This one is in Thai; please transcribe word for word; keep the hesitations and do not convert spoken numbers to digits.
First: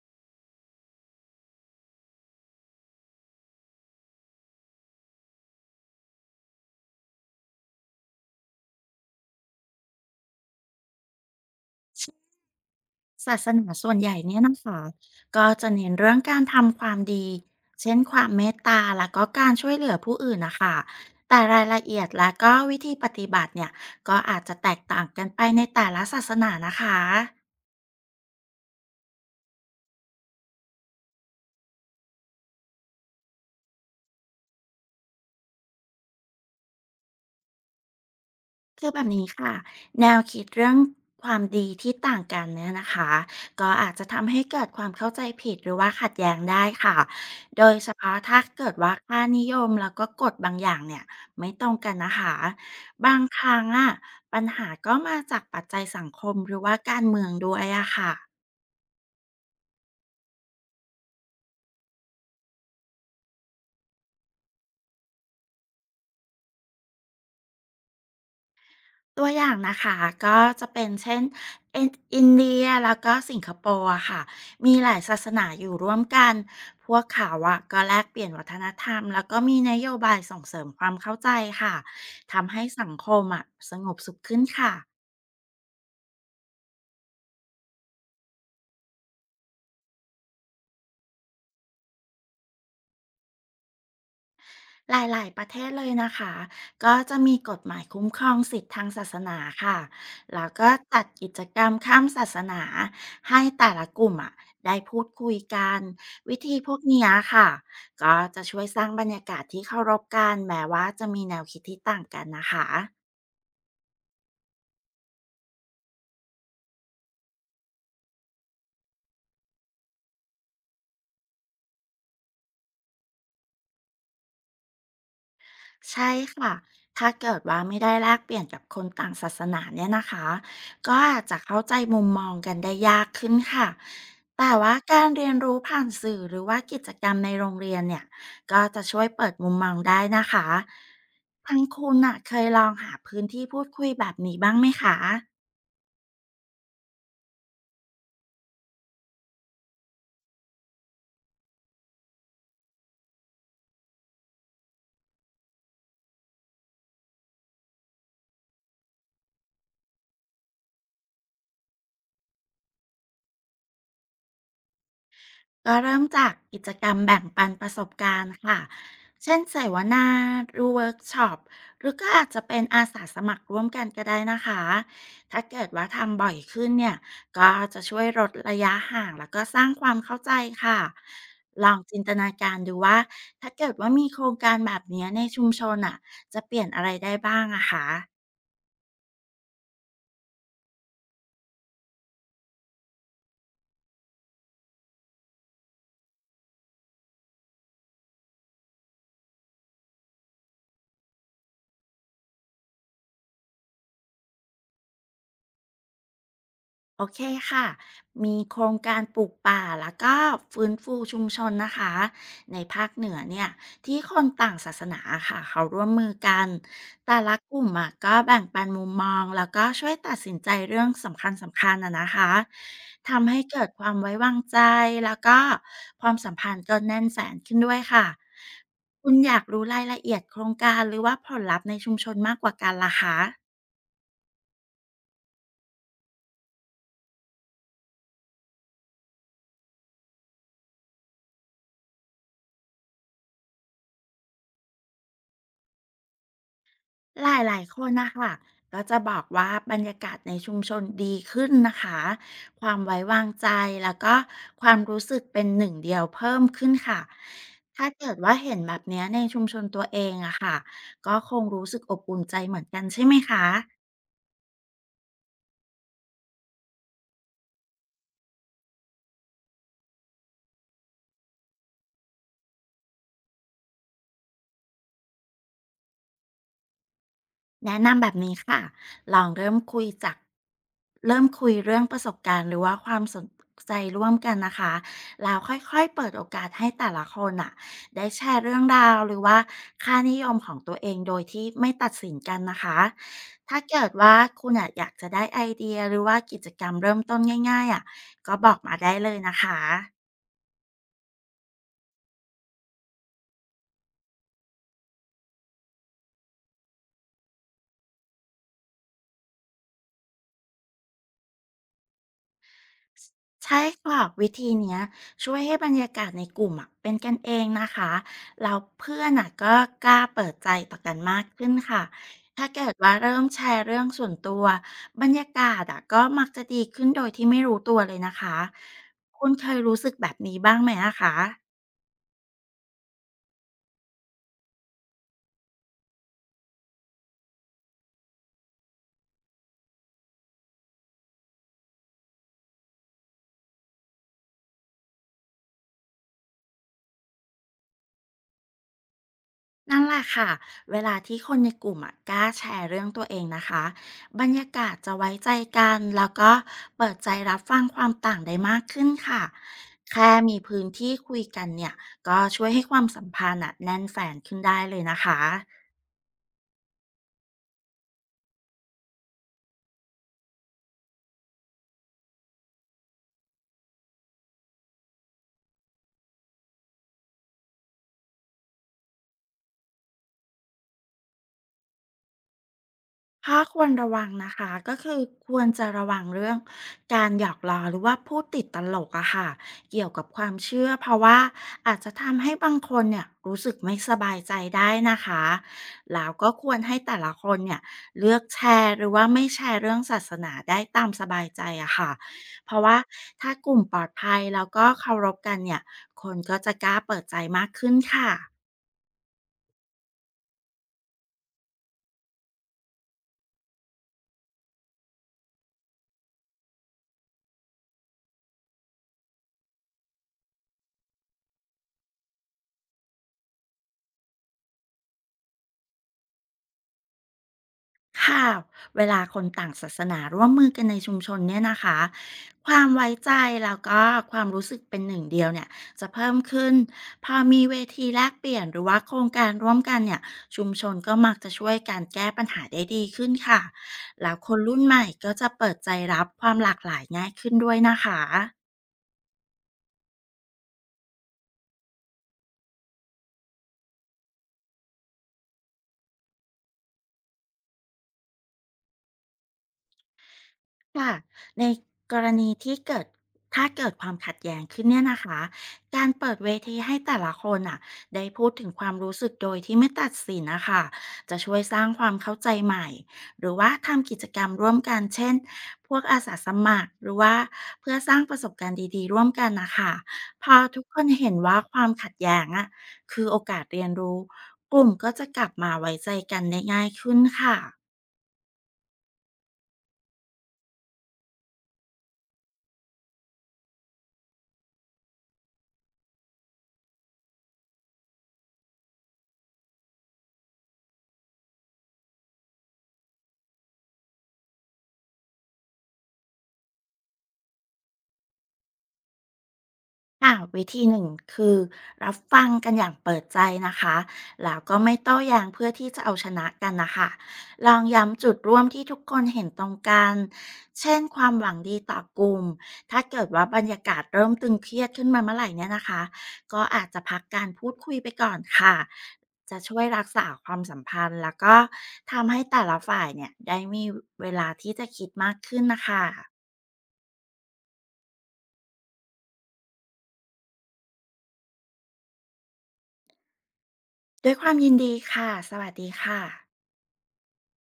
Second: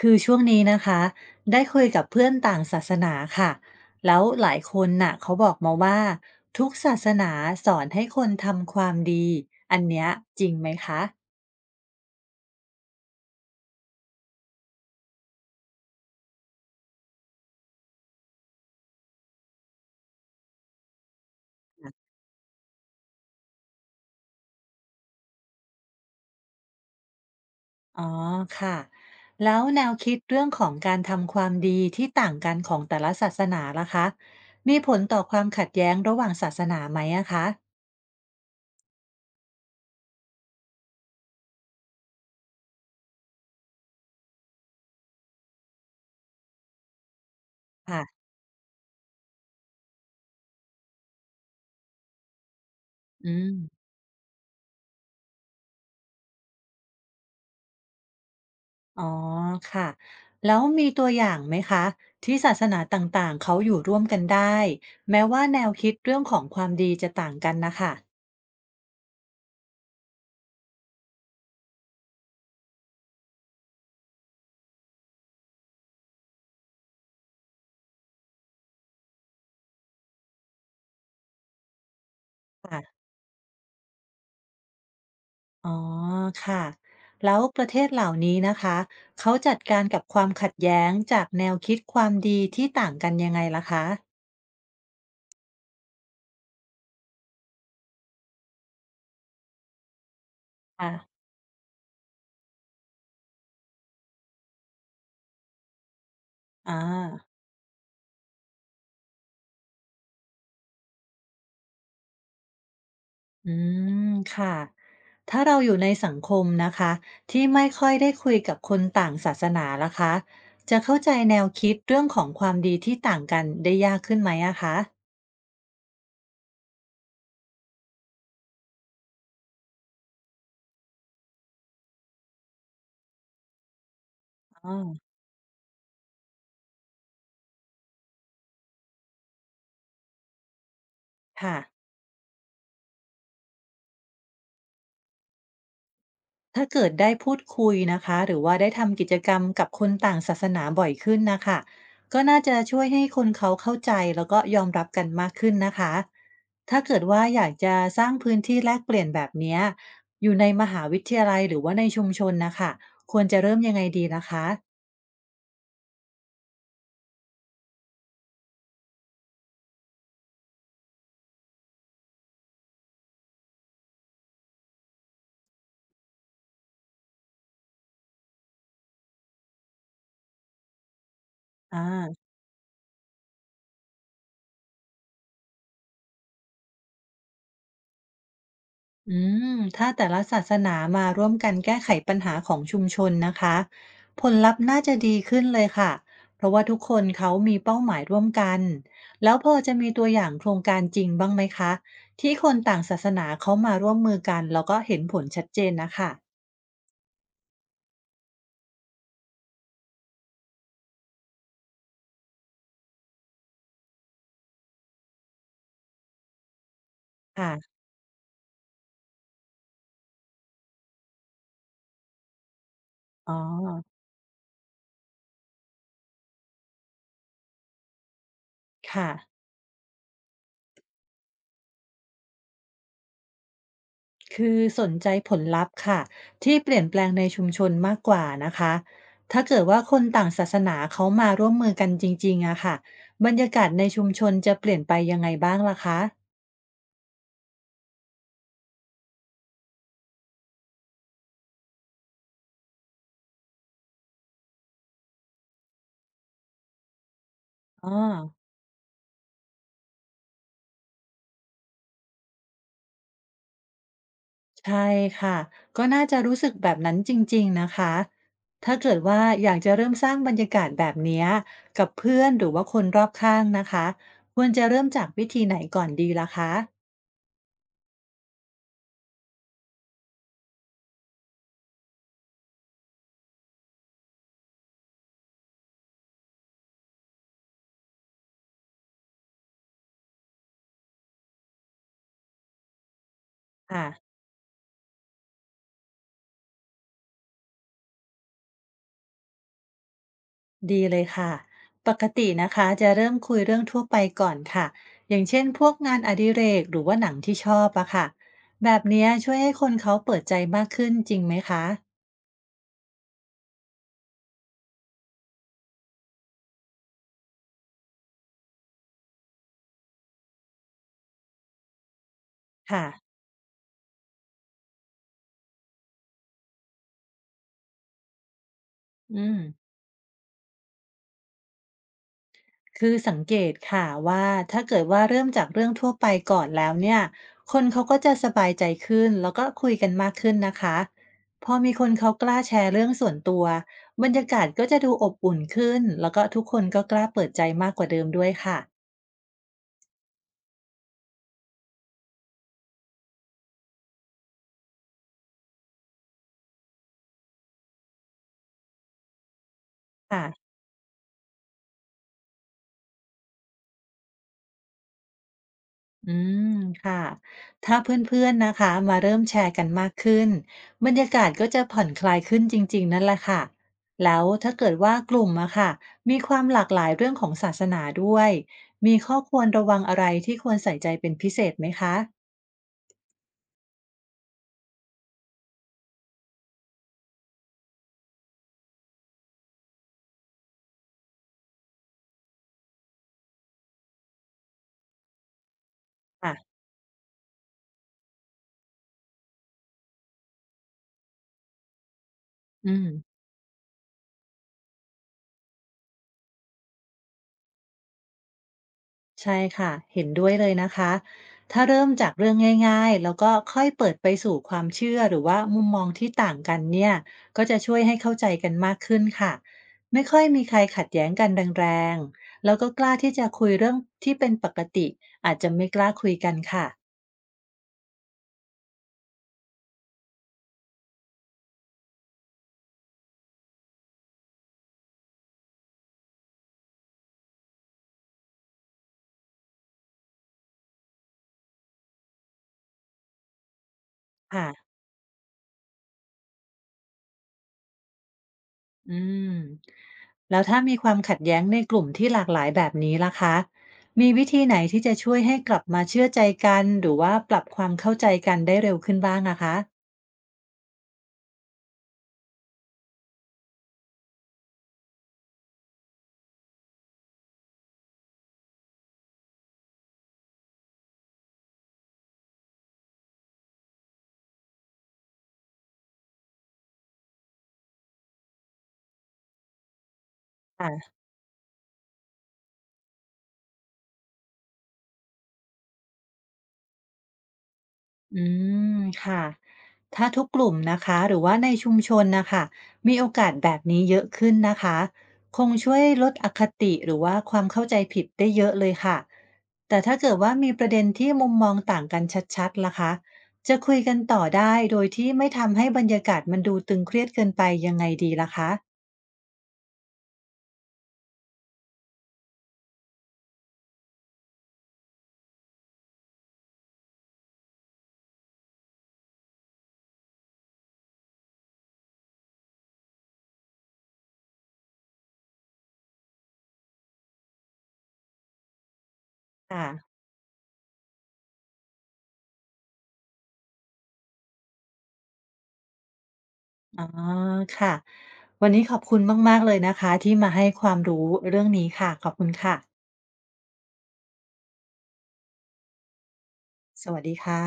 คือช่วงนี้นะคะได้คุยกับเพื่อนต่างศาสนาค่ะแล้วหลายคนน่ะเขาบอกมาว่าทุกศาสนาสอนให้คนทำความดีอันเนี้ยจริงไหมคะศาสนาส่วนใหญ่เนี่ยนะคะก็จะเน้นเรื่องการทำความดีเช่นความเมตตาแล้วก็การช่วยเหลือผู้อื่นนะคะแต่รายละเอียดและก็วิธีปฏิบัติเนี่ยก็อาจจะแตกต่างกันไปในแต่ละศาสนานะคะ อ๋อค่ะแล้วแนวคิดเรื่องของการทำความดีที่ต่างกันของแต่ละศาสนาล่ะคะมีผลต่อความขัดแย้งระหว่างศาสนาไหมอะคะคือแบบนี้ค่ะแนวคิดเรื่องความดีที่ต่างกันเนี่ยนะคะก็อาจจะทำให้เกิดความเข้าใจผิดหรือว่าขัดแย้งได้ค่ะโดยเฉพาะค่ะถ้าเกิดว่าค่านิยมแล้วก็กฎบางอย่างเนี่ยไม่ตรงกันนะคะบางอืคม รั้งอ่ะปัญหาก็มาจากปัจจัยสังคมหรือว่าการเมืองด้วยอะค่ะ อ๋อค่ะแล้วมีตัวอย่างไหมคะที่ศาสนาต่างๆเขาอยู่ร่วมกันได้แม้ว่าแนวคิดเรื่องของความดีจะต่างกันนะคะตัวอย่างนะคะก็จะเป็นเช่นเอนอินเดียแล้วก็สิงคโปร์อะค่ะมีหลายศาสนาอยู่ร่วมกันพวกเขาอะก็แลกเปลี่ยนวัฒนธรรมแล้วก็มีนโยบายส่งเสริมความเข้าใจค่ะทำให้สังค่ะคมอะสงบสุขขึ้นค่ะ อ๋อค่ะแล้วประเทศเหล่านี้นะคะเขาจัดการกับความขัดแย้งจากแนวคิดความดีที่ต่างกันยังไงล่ะคะหลายๆประเทศเลยนะคะก็จะมีกฎหมายคุ้มครองสิทธิ์ทางศาสนาค่ะแล้วก็ค่ะจัดกิจกรรมข้ามศาสนาให้แต่ละกลุ่มอ่ะได้พูดคุยกันวิธีพอวกเนี้ยา ค่ะก็จะช่วยสร้างบรรยากาศที่เคารพกันแม้ว่าจะมีแนวคิดที่ต่างกันนะคะ อืมค่ะถ้าเราอยู่ในสังคมนะคะที่ไม่ค่อยได้คุยกับคนต่างศาสนาล่ะคะจะเข้าใจแนวคิดเรื่องของความดีที่ต่างกันได้ยากขึ้นไหมอะคะใช่ค่ะ ถ้าเกิดว่าไม่ได้แลกเปลี่ยนกับคนต่างศาสนาเนี่ยนะคะ ก็อาจจะเข้าใจมุมมองกันได้ยากขึ้นค่ะ แต่อ๋ว่ากาอรเรียนรู้ผ่านสื่อหรือว่ากิจกรรมในโรงเรียนเนี่ย ก็จะช่วยเปิดมุมมองได้นะคะทาค่ะ งคุณน่ะเคยลองหาพื้นที่พูดคุยแบบนี้บ้างไหมคะ ถ้าเกิดได้พูดคุยนะคะหรือว่าได้ทำกิจกรรมกับคนต่างศาสนาบ่อยขึ้นนะคะก็น่าจะช่วยให้คนเขาเข้าใจแล้วก็ยอมรับกันมากขึ้นนะคะถ้าเกิดว่าอยากจะสร้างพื้นที่แลกเปลี่ยนแบบเนี้ยอยู่ในมหาวิทยาลัยหรือว่าในชุมชนนะคะควรจะเริ่มยังไงดีนะคะก็เริ่มจากกิจกรรมแบ่งปันประสบการณ์ค่ะเช่นเสวนาหรือเวิร์กช็อปหรือก็อาจจะเป็นอาสาสมัครร่วมกันก็ได้นะคะ ถ้าเกิดว่าทำบ่อยขึ้นเนี่ยก็จะช่วยลดระยะห่างแล้วก็สร้างความเข้าใจค่ะ ลองอ่า จินตนาการดูว่าถ้าเกิดว่ามีโครงการแบบเนี้ยในชุมชนอ่ะจะเปลี่ยนอะไรได้บ้างอะคะ อืมถ้าแต่ละศาสนามาร่วมกันแก้ไขปัญหาของชุมชนนะคะผลลัพธ์น่าจะดีขึ้นเลยค่ะเพราะว่าทุกคนเขามีเป้าหมายร่วมกันแล้วพอจะมีตัวอย่างโครงการจริงบ้างไหมคะที่คนต่างศาสนาเขามาร่วมมือกันแล้วก็เห็นผลชัดเจนนะคะโอเคค่ะมีโครงการปลูกป่าแล้วก็ฟื้นฟูชุมชนนะคะ ในภาคเหนือเนี่ยที่คนต่างศาสนาค่ะเขาร่วมมือกัน แต่ละกลุ่มค่ะอะก็แบ่งปันมุมมองแล้วก็ช่วยตัดสินใจเรื่องสำคัญสำคัญอะนะคะทำอ๋อให้เกิดความไว้วางใจแล้วก็ความสัมพันธ์ก็แน่นแฟนขึ้นด้วยค่ะคุค่ะ ณอยากรู้รายละเอียดโครงการหรือว่าผลลัพธ์ในชุมชนมากกว่ากันล่ะคะ คือสนใจผลลัพธ์ค่ะที่เปลี่ยนแปลงในชุมชนมากกว่านะคะถ้าเกิดว่าคนต่างศาสนาเขามาร่วมมือกันจริงๆอะค่ะบรรยากาศในชุมชนจะเปลี่ยนไปยังไงบ้างล่ะคะหลายๆคนนะคะก็จะบอกว่าบรรยากาศในชุมชนดีขึ้นนะคะ ความไว้วางใจแล้วก็ความรู้สึกเป็นหนึ่งเดียวเพิ่มขึ้นค่ะ ถ้าอ๋อเกิดว่าเห็นแบบเนี้ยในชุมชนตัวเองอะค่ะก็คงรู้สึกอบอุ่นใจเหมือนกันใช่ไหมคะ ใช่ค่ะก็น่าจะรู้สึกแบบนั้นจริงๆนะคะถ้าเกิดว่าอยากจะเริ่มสร้างบรรยากาศแบบเนี้ยกับเพื่อนหรือว่าคนรอบข้างนะคะควรจะเริ่มจากวิธีไหนก่อนดีล่ะคะแนะนำแบบนี้ค่ะลองเริ่มคุยจากเริ่มคุยเรื่องประสบการณ์หรือว่าความสนใจร่วมกันนะคะแล้วค่อยๆเปิดโอกาสให้แต่ละคนอ่ะได้แชร์เรื่องราวหรือว่าค่านิยมของตัวเองโดยที่ไม่ตัดสินกันนะคะถ้าเกิค่ะ ดว่าคุณอะอยากจะได้ไอเดียหรือว่ากิจกรรมเริ่มต้นง่ายๆอ่ะก็บอกมาได้เลยนะคะ ดีเลยค่ะปกตินะคะจะเริ่มคุยเรื่องทั่วไปก่อนค่ะอย่างเช่นพวกงานอดิเรกหรือว่าหนังที่ชอบอะค่ะแบบเนี้ยช่วยให้คนเขาเปิดใจมากขึ้นจริงไหมคะใช่ค่ะวิธีเนี้ยช่วยให้บรรยากาศในกลุ่มอะเป็นกันเองนะคะเราเพื่อนอะก็กล้าเปิดใจต่อกันมากขึ้นค่ะถ้าเกิดค่ะว่าเริ่มแชร์เรื่องส่วนตัวบรรยากาศอะก็มักจะดีขึ้นโดยที่ไม่รู้ตัวเลยนะคะอืคุณมเคยรู้สึกแบบนี้บ้างไหมอะคะ คือสังเกตค่ะว่าถ้าเกิดว่าเริ่มจากเรื่องทั่วไปก่อนแล้วเนี่ยคนเขาก็จะสบายใจขึ้นแล้วก็คุยกันมากขึ้นนะคะพอมีคนเขากล้าแชร์เรื่องส่วนตัวบรรยากาศก็จะดูอบอุ่นขึ้นแล้วก็ทุกคนก็กล้าเปิดใจมากกว่าเดิมด้วยค่ะนั่นแหละค่ะเวลาที่คนในกลุ่มอะกล้าแชร์เรื่องตัวเองนะคะบรรยากาศจะไว้ใจกันแล้วก็เปิดใจรับฟังความต่างได้มากขึ้นค่ะแค่มีค่ะ พื้นที่คุยกันเนี่ยก็ช่วยให้ความสัมพันธ์อะแน่นแฟนขึ้นได้เลยนะคะ อืมค่ะถ้าเพื่อนๆนะคะมาเริ่มแชร์กันมากขึ้นบรรยากาศก็จะผ่อนคลายขึ้นจริงๆนั่นแหละค่ะแล้วถ้าเกิดว่ากลุ่มอะค่ะมีความหลากหลายเรื่องของศาสนาด้วยมีข้อควรระวังอะไรที่ควรใส่ใจเป็นพิเศษไหมคะถ้าควรระวังนะคะก็คือควรจะระวังเรื่องการหยอกล้อหรือว่าพูดติดตลกอะค่ะเกี่ยวกับความเชื่อเพราะว่าอาจจะทำให้บางคนเนี่ยรู้สึกไม่สบายใจได้นะคะแล้วก็ค่ะควรให้แต่ละคนเนี่ยเลือกแชร์หรือว่าไม่แชร์เรื่องศาสนาได้ตามสบายใจอะค่ะเพราะอืว่าม ถ้ากลุ่มปลอดภัยแล้วก็เคารพกันเนี่ยคนก็จะกล้าเปิดใจมากขึ้นค่ะ ใช่ค่ะเห็นด้วยเลยนะคะถ้าเริ่มจากเรื่องง่ายๆแล้วก็ค่อยเปิดไปสู่ความเชื่อหรือว่ามุมมองที่ต่างกันเนี่ยก็จะช่วยให้เข้าใจกันมากขึ้นค่ะไม่ค่อยมีใครขัดแย้งกันแรงๆแล้วก็กล้าที่จะคุยเรื่องที่เป็นปกติอาจจะไม่กล้าคุยกันค่ะค่ะเวลาคนต่างศาสนาร่วมมือกันในชุมชนเนี่ยนะคะความไว้ใจแล้วก็ความรู้สึกเป็นหนึ่งเดียวเนี่ยจะเพิ่มขึ้นพอมีเวทีแลกเปลี่ยนหรือว่าโครงการร่วมกันเนี่ยชุมชนก็มักจะช่วยการแก้ปัญหาได้ดีขึ้นค่ะแล้วคนรุ่นค่ะใหม่ก็จะเปิดใจรับความหลากหลายง่ายขึ้นด้วยนะคะ อืมแล้วถ้ามีความขัดแย้งในกลุ่มที่หลากหลายแบบนี้ล่ะคะมีวิธีไหนที่จะช่วยให้กลับมาเชื่อใจกันหรือว่าปรับความเข้าใจกันได้เร็วขึ้นบ้างนะคะ ค่ะในกรณีที่เกิดถ้าเกิดความขัดแย้งขึ้นเนี่ยนะคะการเปิดเวทีให้แต่ละคนอ่ะได้พูดถึงความรู้สึกโดยที่ไม่ตัดสินนะคะจะช่วยสร้างความเข้าใจใหม่หรือว่าทำกิจกรรมร่วมกันเช่นพวกอาสาสมัครหรือว่าเพื่อสร้างประสบการณ์ดีๆร่วมกันนะคะพอทุกคนเห็นว่าความขัดแย้งอ่ะคือโอกาสเรียนรู้กลุ่มก็จะกลับมาไว้ใจกันได้ง่ายขึ้นค่ะ อืมค่ะถ้าทุกกลุ่มนะคะหรือว่าในชุมชนนะคะมีโอกาสแบบนี้เยอะขึ้นนะคะคงช่วยลดอคติหรือว่าความเข้าใจผิดได้เยอะเลยค่ะแต่ถ้าเกิดว่ามีประเด็นที่มุมมองต่างกันชัดๆล่ะคะจะคุยกันต่อได้โดยที่ไม่ทำให้บรรยากาศมันดูตึงเครียดเกินไปยังไงดีล่ะคะค่ะวิธีหนึ่งคือรับฟังกันอย่างเปิดใจนะคะแล้วก็ไม่โต้แย้งเพื่อที่จะเอาชนะกันนะคะลองย้ำจุดร่วมที่ทุกคนเห็นตรงกันเช่นความหวังดีต่อกลุ่มถ้าเกิดว่าบรรยากาศเริ่มตึงเครียดขึ้นมาเมื่อไหร่เนี่ยนะคะก็อาจจะพักการพูดคุยไปก่อนค่ะจะช่วยค่ะรักษาความสัมพันธ์แล้วก็ทำให้แต่ละฝ่ายเนี่ยได้มีเวลาที่จะคิดมากขึ้นนะคะอ๋อค่ะวันนี้ขอบคุณมากๆเลยนะคะที่มาให้ความรู้เรื่องนี้ค่ะขอบคุณค่ะด้วยความยินดีค่ะสวัสดีค่ะสวัสดีค่ะ